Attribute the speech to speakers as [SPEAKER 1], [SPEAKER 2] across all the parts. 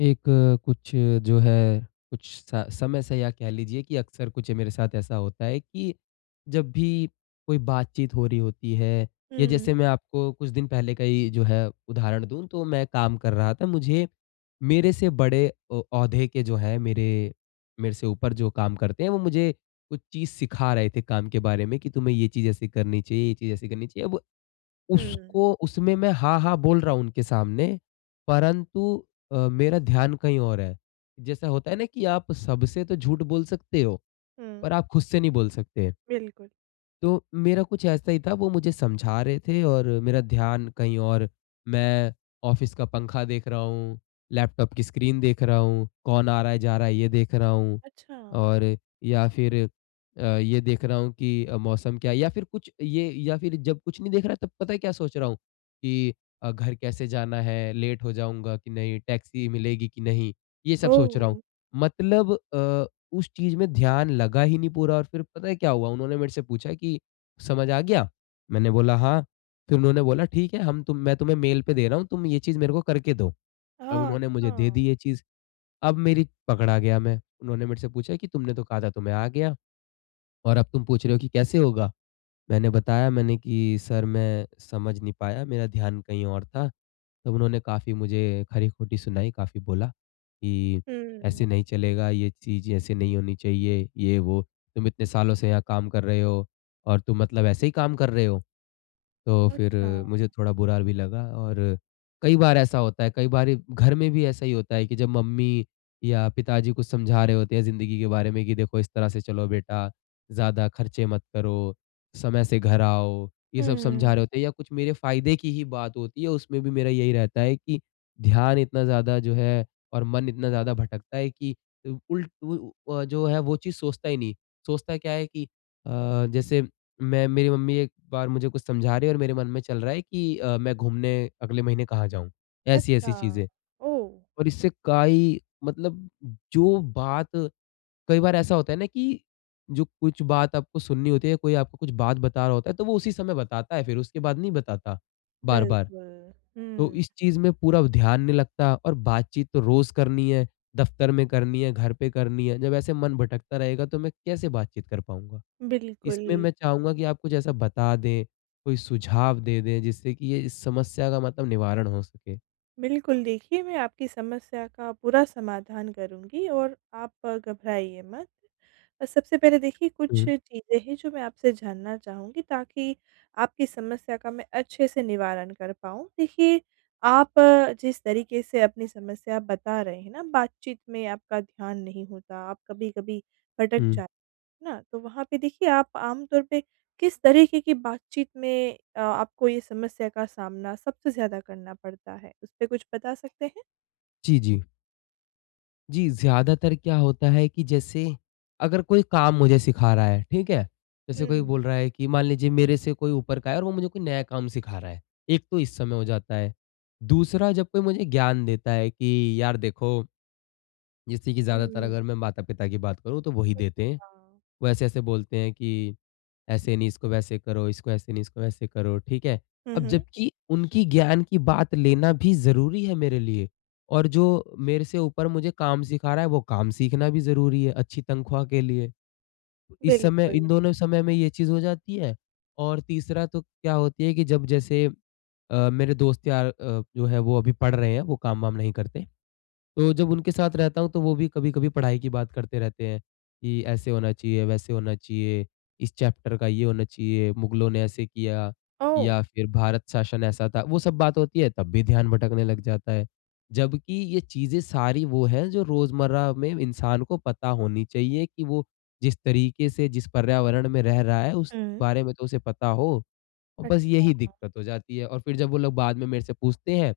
[SPEAKER 1] एक कुछ जो है, कुछ स समय से या कह लीजिए कि अक्सर कुछ मेरे साथ ऐसा होता है कि जब भी कोई बातचीत हो रही होती है या
[SPEAKER 2] हुँ,
[SPEAKER 1] जैसे मैं आपको कुछ दिन पहले का ही जो है उदाहरण दूँ, तो मैं काम कर रहा था। मुझे मेरे से बड़े ओहदे के जो हैं मेरे मेरे से ऊपर जो काम करते हैं, वो मुझे कुछ चीज़ सिखा रहे थे काम के बारे में कि तुम्हें ये चीज़ ऐसे करनी चाहिए, ये चीज़ ऐसे करनी चाहिए। अब
[SPEAKER 2] हुँ,
[SPEAKER 1] उसको उसमें मैं हाँ, हाँ बोल रहा हूँ उनके सामने, परंतु मेरा ध्यान कहीं और है। जैसा होता है ना कि आप सबसे तो झूठ बोल सकते हो,
[SPEAKER 2] हुँ,
[SPEAKER 1] पर आप खुद से नहीं बोल सकते।
[SPEAKER 2] बिल्कुल।
[SPEAKER 1] तो मेरा कुछ ऐसा ही था, वो मुझे समझा रहे थे और मेरा ध्यान कहीं और। मैं ऑफ़िस का पंखा देख रहा हूँ, लैपटॉप की स्क्रीन देख रहा हूँ, कौन आ रहा है, जा रहा है, ये देख रहा हूँ
[SPEAKER 2] अच्छा,
[SPEAKER 1] और या फिर ये देख रहा हूँ कि मौसम क्या है या फिर कुछ ये या फिर जब कुछ नहीं देख रहा तब पता है क्या सोच रहा हूँ कि घर कैसे जाना है, लेट हो जाऊँगा कि नहीं, टैक्सी मिलेगी कि नहीं, ये सब सोच रहा हूँ।
[SPEAKER 2] ओह!
[SPEAKER 1] मतलब उस चीज़ में ध्यान लगा ही नहीं पूरा और फिर पता है क्या हुआ? उन्होंने मेरे से पूछा कि, "समझ आ गया?" मैंने बोला, "हाँ।" फिर उन्होंने बोला, "ठीक है, हम तुम मैं तुम्हें मेल पे दे रहा हूँ, तुम ये चीज़ मेरे को करके दो।" अब
[SPEAKER 2] हाँ,
[SPEAKER 1] उन्होंने मुझे दे
[SPEAKER 2] अच्छा,
[SPEAKER 1] दी ये चीज़, अब मेरी पकड़ा गया मैं। उन्होंने मेरे से पूछा कि, "तुमने तो कहा था तुम्हें आ गया और अब तुम पूछ रहे हो कि कैसे होगा?" मैंने बताया मैंने कि सर मैं समझ नहीं पाया, मेरा ध्यान कहीं और था। तब उन्होंने काफ़ी मुझे खरी-खोटी सुनाई, काफ़ी बोला कि ऐसे
[SPEAKER 2] हुँ,
[SPEAKER 1] नहीं चलेगा, ये चीज़ ऐसे नहीं होनी चाहिए, ये वो। तुम इतने सालों से यहाँ काम कर रहे हो और तुम मतलब ऐसे ही काम कर रहे हो? तो फिर
[SPEAKER 2] अच्छा,
[SPEAKER 1] मुझे थोड़ा बुरा भी लगा और कई बार ऐसा होता है, कई बार घर में भी ऐसा ही होता है कि जब मम्मी या पिताजी कुछ समझा रहे होते हैं ज़िंदगी के बारे में कि देखो इस तरह से चलो बेटा, ज़्यादा खर्चे मत करो, समय से घर आओ, ये सब समझा रहे
[SPEAKER 2] हुँ,
[SPEAKER 1] होते हैं या कुछ मेरे फ़ायदे की ही बात होती है, उसमें भी मेरा यही रहता है कि ध्यान इतना ज़्यादा जो है और मन इतना ज़्यादा भटकता है कि जो है वो चीज़ सोचता ही नहीं। सोचता क्या है कि अ, जैसे मैं मेरी मम्मी एक बार मुझे कुछ समझा रही है और मेरे मन में चल रहा है कि मैं घूमने अगले महीने कहाँ जाऊँ? ऐसी-ऐसी
[SPEAKER 2] अच्छा,
[SPEAKER 1] चीज़ें
[SPEAKER 2] ओह!
[SPEAKER 1] और इससे काई मतलब जो बात कई बार ऐसा होता है ना कि जो कुछ बात आपको सुननी होती है, कोई आपको कुछ बात बता रहा होता है, तो वो उसी समय बताता है फिर, उसके बाद नहीं बताता बार-बार।
[SPEAKER 2] बिल्कुल,
[SPEAKER 1] तो
[SPEAKER 2] हुँ,
[SPEAKER 1] इस चीज़ में पूरा ध्यान नहीं लगता और बातचीत तो रोज़ करनी है, दफ्तर में करनी है, घर पे करनी है। जब ऐसे मन भटकता रहेगा तो मैं कैसे बातचीत कर पाऊँगा?
[SPEAKER 2] बिल्कुल।
[SPEAKER 1] इसमें मैं चाहूँगा कि आप कुछ ऐसा बता दें, कोई सुझाव दे दें जिससे कि ये इस समस्या का मतलब निवारण हो सके?
[SPEAKER 2] बिल्कुल, देखिए मैं आपकी समस्या का पूरा समाधान करूँगी और आप घबराइए मत। सबसे पहले देखिए कुछ
[SPEAKER 1] हुँ,
[SPEAKER 2] चीज़ें हैं जो मैं आपसे जानना चाहूँगी ताकि आपकी समस्या का मैं अच्छे से निवारण कर पाऊँ। देखिए आप जिस तरीके से अपनी समस्या बता रहे हैं ना बातचीत में आपका ध्यान नहीं होता, आप कभी-कभी भटक
[SPEAKER 1] हुँ।
[SPEAKER 2] जा ना, तो वहाँ पे देखिए आप आम तौर पे किस तरीके की बातचीत में आपको ये समस्या का सामना सबसे ज़्यादा करना पड़ता है? उस पे कुछ बता सकते हैं?
[SPEAKER 1] जी, जी। जी, ज़्यादातर क्या होता है कि जैसे अगर कोई काम मुझे सिखा रहा है, ठीक है? जैसे
[SPEAKER 2] हुँ।
[SPEAKER 1] कोई बोल रहा है कि मान लीजिए मेरे से कोई ऊपर का है और वो मुझे कोई नया काम सिखा रहा है। एक तो इस समय हो जाता है। दूसरा जब कोई मुझे ज्ञान देता है कि यार देखो, जैसे कि ज़्यादातर
[SPEAKER 2] हुँ।
[SPEAKER 1] अगर मैं माता-पिता की बात करूँ तो वही देते हैं।
[SPEAKER 2] अच्छा।
[SPEAKER 1] वो ऐसे-ऐसे बोलते हैं कि ऐसे नहीं इसको वैसे करो, इसको ऐसे नहीं इसको वैसे करो, ठीक है?
[SPEAKER 2] हुँ,
[SPEAKER 1] अब
[SPEAKER 2] हुँ।
[SPEAKER 1] जबकि उनकी ज्ञान की बात लेना भी ज़रूरी है मेरे लिए और जो मेरे से ऊपर मुझे काम सिखा रहा है वो काम सीखना भी ज़रूरी है अच्छी तनख्वाह के लिए। इस समय
[SPEAKER 2] बिल्कुल।
[SPEAKER 1] इन दोनों समय में ये चीज़ हो जाती है और तीसरा तो क्या होती है कि जब जैसे मेरे दोस्त यार जो है वो अभी पढ़ रहे हैं, वो काम-वाम नहीं करते। तो जब उनके साथ रहता हूँ तो वो भी कभी-कभी पढ़ाई की बात करते रहते हैं, कि ऐसे होना चाहिए, वैसे होना चाहिए, इस चैप्टर का ये होना चाहिए, मुगलों ने ऐसे किया
[SPEAKER 2] ओह!
[SPEAKER 1] या फिर भारत शासन ऐसा था। वो सब बात होती है तब भी ध्यान भटकने लग जाता है। जबकि ये चीज़ें सारी वो हैं जो रोज़मर्रा में इंसान को पता होनी चाहिए कि वो जिस तरीके से जिस पर्यावरण में रह रहा है उस
[SPEAKER 2] हुँ।
[SPEAKER 1] बारे में तो उसे पता हो। और बस
[SPEAKER 2] अच्छा।
[SPEAKER 1] यही दिक्कत हो जाती है और फिर जब वो लोग बाद में मेरे से पूछते हैं,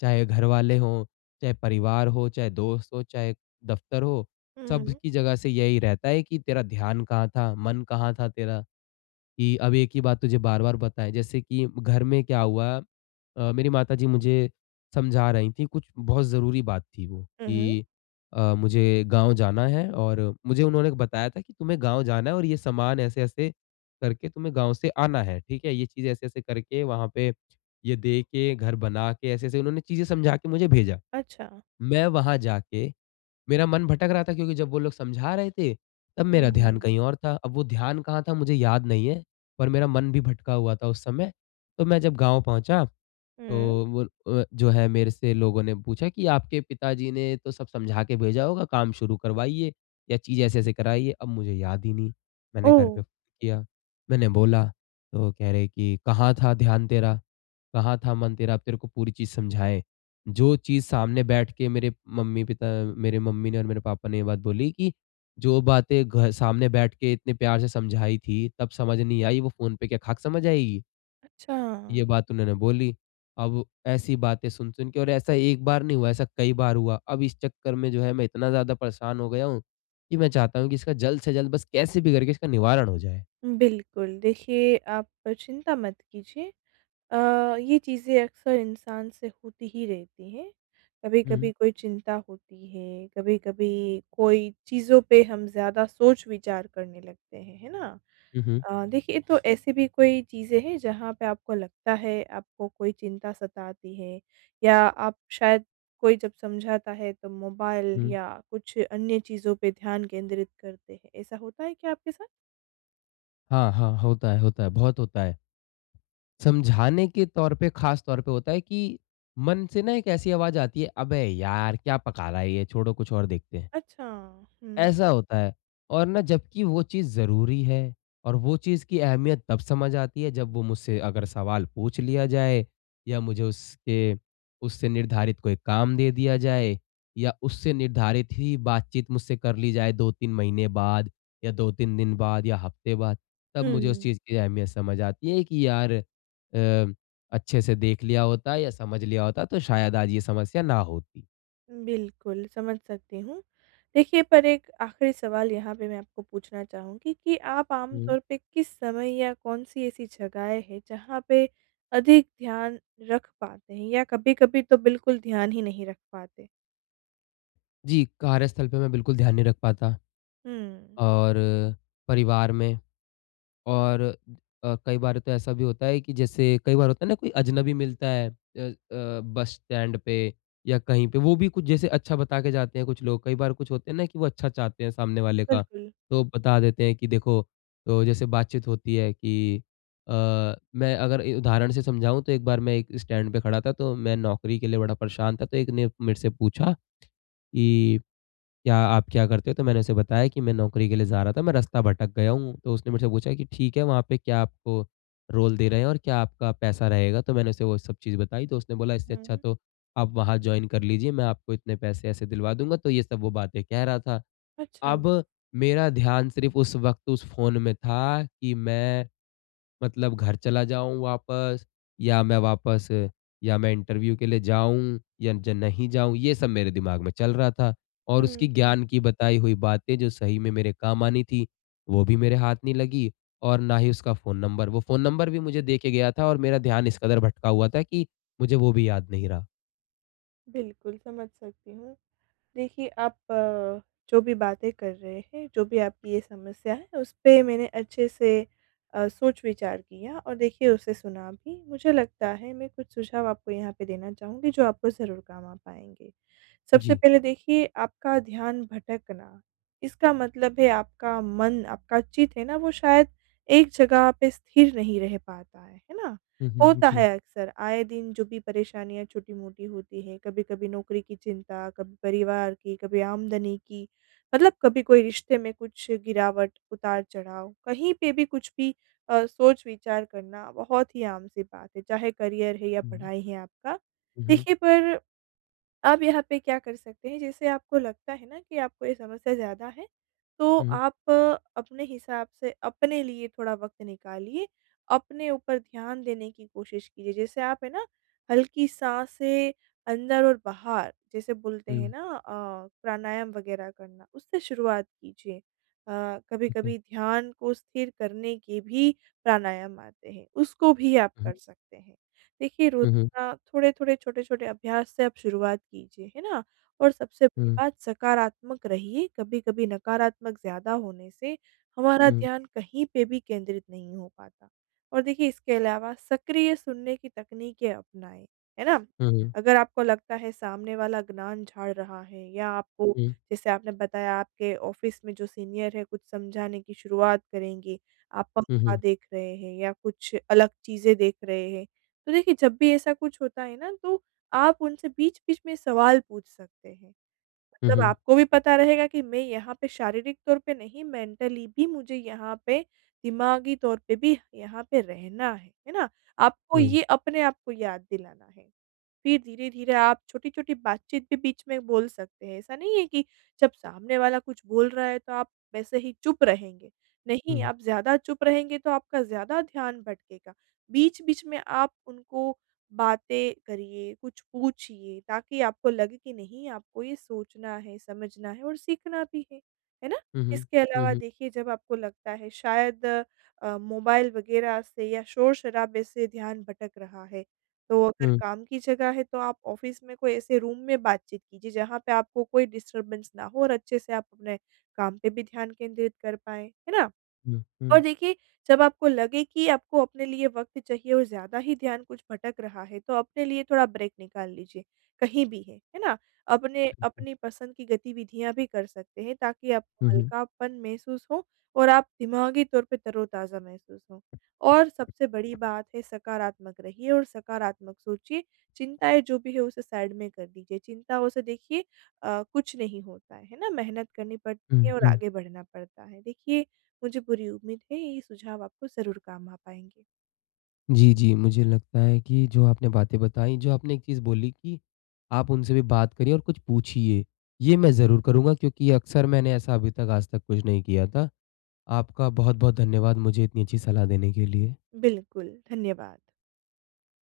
[SPEAKER 1] चाहे घर वाले हों, चाहे परिवार हो, चाहे दोस्त हो, चाहे दफ़्तर हो,
[SPEAKER 2] हुँ।
[SPEAKER 1] सबकी जगह से यही रहता है कि तेरा ध्यान कहाँ था? मन कहाँ था तेरा? कि अब एक ही बात तुझे बार-बार बताएँ। जैसे कि घर में क्या हुआ। मेरी माताजी मुझे समझा रही थीं, कुछ बहुत ज़रूरी बात थी वो
[SPEAKER 2] हुँ, हुँ।
[SPEAKER 1] कि मुझे गाँव जाना है और मुझे उन्होंने बताया था कि तुम्हें गाँव जाना है और ये सामान ऐसे-ऐसे करके तुम्हें गाँव से आना है, ठीक है? ये चीज़ ऐसे-ऐसे करके वहाँ पे ये दे के, घर बना के, ऐसे-ऐसे उन्होंने चीज़ें समझा के मुझे भेजा।
[SPEAKER 2] अच्छा।
[SPEAKER 1] मैं वहाँ जाके मेरा मन भटक रहा था क्योंकि जब वो लोग समझा रहे थे, तब मेरा ध्यान
[SPEAKER 2] हुँ।
[SPEAKER 1] कहीं और था। अब वो ध्यान कहाँ था मुझे याद नहीं है, पर मेरा मन भी भटका हुआ था उस समय। तो मैं जब गाँव पहुँचा
[SPEAKER 2] हुँ।
[SPEAKER 1] तो वो जो है मेरे से लोगों ने पूछा कि आपके पिताजी ने तो सब समझा के भेजा होगा, काम शुरू करवाइए या चीज़ ऐसे-ऐसे कराइए। अब मुझे याद ही नहीं। मैंने
[SPEAKER 2] ओह!
[SPEAKER 1] घर पे फ़ोन किया, मैंने बोला तो कह रहे कि कहाँ था ध्यान तेरा? कहाँ था मन तेरा? अब तेरे को पूरी चीज़ समझाएँ। जो चीज़ सामने बैठ के मम्मी पिता मेरे मम्मी ने और मेरे पापा ने ये बात बोली कि जो बातें घ सामने बैठ के इतने प्यार से समझाई थी, तब समझ नहीं आई, वो फ़ोन पे क्या खाक समझ आएगी?
[SPEAKER 2] अच्छा।
[SPEAKER 1] ये बात उन्होंने बोली। अब ऐसी बातें सुन-सुन के और ऐसा एक बार नहीं हुआ, ऐसा कई बार हुआ। अब इस चक्कर में जो है मैं इतना ज़्यादा परेशान हो गया हूँ, कि मैं चाहता हूँ कि इसका जल्द से जल्द बस कैसे भी करके इसका निवारण हो जाए।
[SPEAKER 2] बिल्कुल, देखिए आप चिंता मत कीजिए। ये चीज़ें अक्सर इंसान से होती ही रहती हैं।
[SPEAKER 1] हुँ,
[SPEAKER 2] कभी-कभी कोई चिंता होती है, कभी-कभी कोई चीज़ों पे हम ज़्यादा सोच-विचार करने लगते हैं, है ना?
[SPEAKER 1] हुँ, हुँ,
[SPEAKER 2] देखिए तो ऐसी भी कोई चीज़ें हैं जहाँ पे आपको लगता है आपको कोई चिंता सताती है या आप शायद कोई जब समझाता है तो मोबाइल
[SPEAKER 1] हुँ।
[SPEAKER 2] या कुछ अन्य चीज़ों पे ध्यान केंद्रित करते हैं, ऐसा होता है क्या आपके साथ?
[SPEAKER 1] हाँ, हाँ, होता है, बहुत होता है। समझाने के तौर पे ख़ास तौर पे होता है कि मन से ना एक ऐसी आवाज़ आती है, "अबे यार! क्या पका रहा है ये? छोड़ो कुछ और देखते हैं।"
[SPEAKER 2] अच्छा। हुँ।
[SPEAKER 1] ऐसा होता है और ना जबकि वो चीज़ ज़रूरी है और वो चीज़ की अहमियत तब समझ आती है जब वो मुझसे अगर सवाल पूछ लिया जाए या मुझे उसके उससे निर्धारित कोई काम दे दिया जाए या उससे निर्धारित ही बातचीत मुझसे कर ली जाए 2-3 महीने बाद या 2-3 दिन बाद या हफ्ते बाद, तब मुझे उस
[SPEAKER 2] हुँ।
[SPEAKER 1] चीज़ की अहमियत समझ आती है कि यार अच्छे से देख लिया होता या समझ लिया होता तो शायद आज ये समस्या ना होती।
[SPEAKER 2] बिल्कुल, समझ सकती हूँ। देखिए, पर एक आखिरी सवाल यहाँ पे मैं आपको पूछना चाहूँगी कि आप आम
[SPEAKER 1] हुँ।
[SPEAKER 2] तौर पे किस समय या कौन-सी ऐसी जगहें हैं, जहाँ पे अधिक ध्यान रख पाते हैं या कभी-कभी तो बिल्कुल ध्यान ही नहीं रख पाते?
[SPEAKER 1] जी, कार्यस्थल पे मैं बिल्कुल ध्यान नहीं रख पाता।
[SPEAKER 2] हुँ,
[SPEAKER 1] और परिवार में और कई बार तो ऐसा भी होता है कि जैसे कई बार होता है ना कोई अजनबी मिलता है बस स्टैंड पे या कहीं पे वो भी कुछ जैसे अच्छा बता के जाते हैं कुछ लोग कई बार कुछ होते हैं ना कि वो अच्छा चाहते हैं सामने वाले का
[SPEAKER 2] बिल्कुल।
[SPEAKER 1] तो बता देते हैं कि देखो तो जैसे बातचीत होती है कि अ, मैं अगर उदाहरण से समझाऊं तो एक बार मैं एक स्टैंड पे खड़ा था तो मैं नौकरी के लिए बड़ा परेशान था तो एक ने मेरे से पूछा कि क्या आप क्या करते हो? तो मैंने उसे बताया कि मैं नौकरी के लिए जा रहा था, मैं रास्ता भटक गया हूँ। तो उसने मुझसे पूछा कि ठीक है, वहाँ पे क्या आपको रोल दे रहे हैं और क्या आपका पैसा रहेगा? तो मैंने उसे वो सब चीज़ बताई, तो उसने बोला इससे अच्छा
[SPEAKER 2] हुँ।
[SPEAKER 1] तो आप वहाँ जॉइन कर लीजिए, मैं आपको इतने पैसे ऐसे दिलवा दूँगा। तो ये सब वो बातें कह रहा था।
[SPEAKER 2] अच्छा।
[SPEAKER 1] अब मेरा ध्यान सिर्फ़ उस वक़्त उस फ़ोन में था कि मैं मतलब घर चला जाऊँ वापस या मैं इंटरव्यू के लिए जाऊँ या ज नहीं जाऊँ, ये सब मेरे दिमाग में चल रहा था। और उसकी
[SPEAKER 2] हुँ, हुँ।
[SPEAKER 1] ज्ञान की बताई हुई बातें जो सही में मेरे काम आनी थी, वो भी मेरे हाथ नहीं लगी और ना ही उसका फ़ोन नंबर। वो फ़ोन नंबर भी मुझे दे के गया था और मेरा ध्यान इस कदर भटका हुआ था कि मुझे वो भी याद नहीं रहा।
[SPEAKER 2] बिल्कुल, समझ सकती हूँ। देखिए, आप जो भी बातें कर रहे हैं, जो भी आपकी ये समस्या है, उस पे मैंने अच्छे से सोच-विचार किया और देखिए उसे सुना भी। मुझे लगता है मैं कुछ सुझाव आपको यहाँ पे देना चाहूँगी, जो आपको ज़रूर काम आ पाएँगे। सबसे
[SPEAKER 1] जी।
[SPEAKER 2] पहले देखिए आपका ध्यान भटकना, इसका मतलब है आपका मन, आपका चित्त है ना वो शायद एक जगह पे स्थिर नहीं रह पाता है ना?
[SPEAKER 1] हुँ, हुँ,
[SPEAKER 2] होता
[SPEAKER 1] जी।
[SPEAKER 2] है अक्सर आए दिन जो भी परेशानियाँ छोटी-मोटी होती हैं, कभी-कभी नौकरी की चिंता, कभी परिवार की, कभी आमदनी की, मतलब कभी कोई रिश्ते में कुछ गिरावट, उतार-चढ़ाव, कहीं पे भी कुछ भी सोच-विचार करना बहुत ही आम सी बात है, चाहे करियर है या
[SPEAKER 1] हुँ,
[SPEAKER 2] पढ़ाई है आपका।
[SPEAKER 1] हुँ,
[SPEAKER 2] देखिए पर आप यहाँ पे क्या कर सकते हैं, जैसे आपको लगता है ना कि आपको ये समस्या ज़्यादा है, तो
[SPEAKER 1] हुँ,
[SPEAKER 2] आप अपने हिसाब से अपने लिए थोड़ा वक़्त निकालिए, अपने ऊपर ध्यान देने की कोशिश कीजिए। जैसे आप है ना, हल्की सांसें अंदर और बाहर जैसे बोलते हैं
[SPEAKER 1] हुँ,
[SPEAKER 2] ना प्राणायाम वग़ैरह करना, उससे शुरुआत कीजिए। अ,
[SPEAKER 1] ठीक है।
[SPEAKER 2] कभी-कभी ध्यान को स्थिर करने के भी प्राणायाम आते हैं, उसको भी आप
[SPEAKER 1] हुँ,
[SPEAKER 2] कर सकते हैं। देखिए, रोज़
[SPEAKER 1] हुँ, हुँ,
[SPEAKER 2] थोड़े-थोड़े, छोटे-छोटे अभ्यास से आप शुरुआत कीजिए, है ना? और सबसे बड़ी
[SPEAKER 1] हुँ,
[SPEAKER 2] बात सकारात्मक रहिए, कभी-कभी नकारात्मक ज़्यादा होने से हमारा
[SPEAKER 1] हुँ,
[SPEAKER 2] ध्यान कहीं पे भी केंद्रित नहीं हो पाता। और देखिए इसके अलावा सक्रिय सुनने की तकनीकें अपनाएँ, है ना?
[SPEAKER 1] हुँ, हुँ,
[SPEAKER 2] अगर आपको लगता है सामने वाला ज्ञान झाड़ रहा है या आपको
[SPEAKER 1] हुँ,
[SPEAKER 2] जैसे आपने बताया आपके ऑफ़िस में जो सीनियर है कुछ समझाने की शुरुआत करेंगे, आप
[SPEAKER 1] हुँ, हुँ,
[SPEAKER 2] पंखा
[SPEAKER 1] हुँ,
[SPEAKER 2] देख रहे हैं या कुछ अलग चीज़ें देख रहे हैं, तो देखिए जब भी ऐसा कुछ होता है ना तो आप उनसे बीच-बीच में सवाल पूछ सकते हैं। मतलब
[SPEAKER 1] हुँ,
[SPEAKER 2] आपको भी पता रहेगा कि मैं यहाँ पे शारीरिक तौर पे नहीं मेंटली भी मुझे यहाँ पे दिमागी तौर पे भी यहाँ पे रहना है ना? आपको
[SPEAKER 1] हुँ,
[SPEAKER 2] ये अपने आप को याद दिलाना है। फिर धीरे-धीरे आप छोटी-छोटी बातचीत भी बीच में बोल सकते हैं। ऐसा नहीं है कि जब सामने वाला कुछ बोल रहा है तो आप वैसे ही चुप रहेंगे। नहीं,
[SPEAKER 1] हुँ,
[SPEAKER 2] आप ज़्यादा चुप रहेंगे तो आपका ज़्यादा ध्यान भटकेगा। बीच-बीच में आप उनको बातें करिए, कुछ पूछिए ताकि आपको लगे कि नहीं आपको ये सोचना है, समझना है और सीखना भी है। है ना?
[SPEAKER 1] हुँ, हुँ,
[SPEAKER 2] इसके अलावा
[SPEAKER 1] हुँ।
[SPEAKER 2] देखिए जब आपको लगता है शायद मोबाइल वग़ैरह से या शोर-शराबे से ध्यान भटक रहा है तो अगर
[SPEAKER 1] हुँ,
[SPEAKER 2] काम की जगह है तो आप ऑफ़िस में कोई ऐसे रूम में बातचीत कीजिए जहाँ पे आपको कोई डिस्टर्बेंस ना हो और अच्छे से आप अपने काम पे भी ध्यान केंद्रित कर पाएँ, है ना?
[SPEAKER 1] हुँ,
[SPEAKER 2] और
[SPEAKER 1] हुँ,
[SPEAKER 2] देखिए, जब आपको लगे कि आपको अपने लिए वक़्त चाहिए और ज़्यादा ही ध्यान कुछ भटक रहा है, तो अपने लिए थोड़ा ब्रेक निकाल लीजिए, कहीं भी है ना? अपने अपनी पसंद की गतिविधियाँ भी कर सकते हैं ताकि आपको
[SPEAKER 1] हुँ, हुँ,
[SPEAKER 2] हल्कापन महसूस हो और आप दिमागी तौर पे तरोताज़ा महसूस हों। और सबसे बड़ी बात है सकारात्मक रहिए और सकारात्मक सोचिए, चिंताएँ जो भी है उसे साइड में कर दीजिए, चिंताओं से देखिए कुछ नहीं होता है ना? मेहनत करनी पड़ती
[SPEAKER 1] हुँ,
[SPEAKER 2] है और
[SPEAKER 1] हुँ।
[SPEAKER 2] आगे बढ़ना पड़ता है। देखिए मुझे पूरी उम्मीद है ये सुझाव आपको ज़रूर काम आ पाएँगे।
[SPEAKER 1] जी, जी, मुझे लगता है कि जो आपने बातें बताई, जो आपने एक चीज़ बोली कि आप उनसे भी बात करिए और कुछ पूछिए। ये मैं ज़रूर करूँगा क्योंकि अक्सर मैंने ऐसा अभी तक आज तक कुछ नहीं किया था। आपका बहुत-बहुत धन्यवाद मुझे इतनी अच्छी सलाह देने के लिए।
[SPEAKER 2] बिल्कुल, धन्यवाद।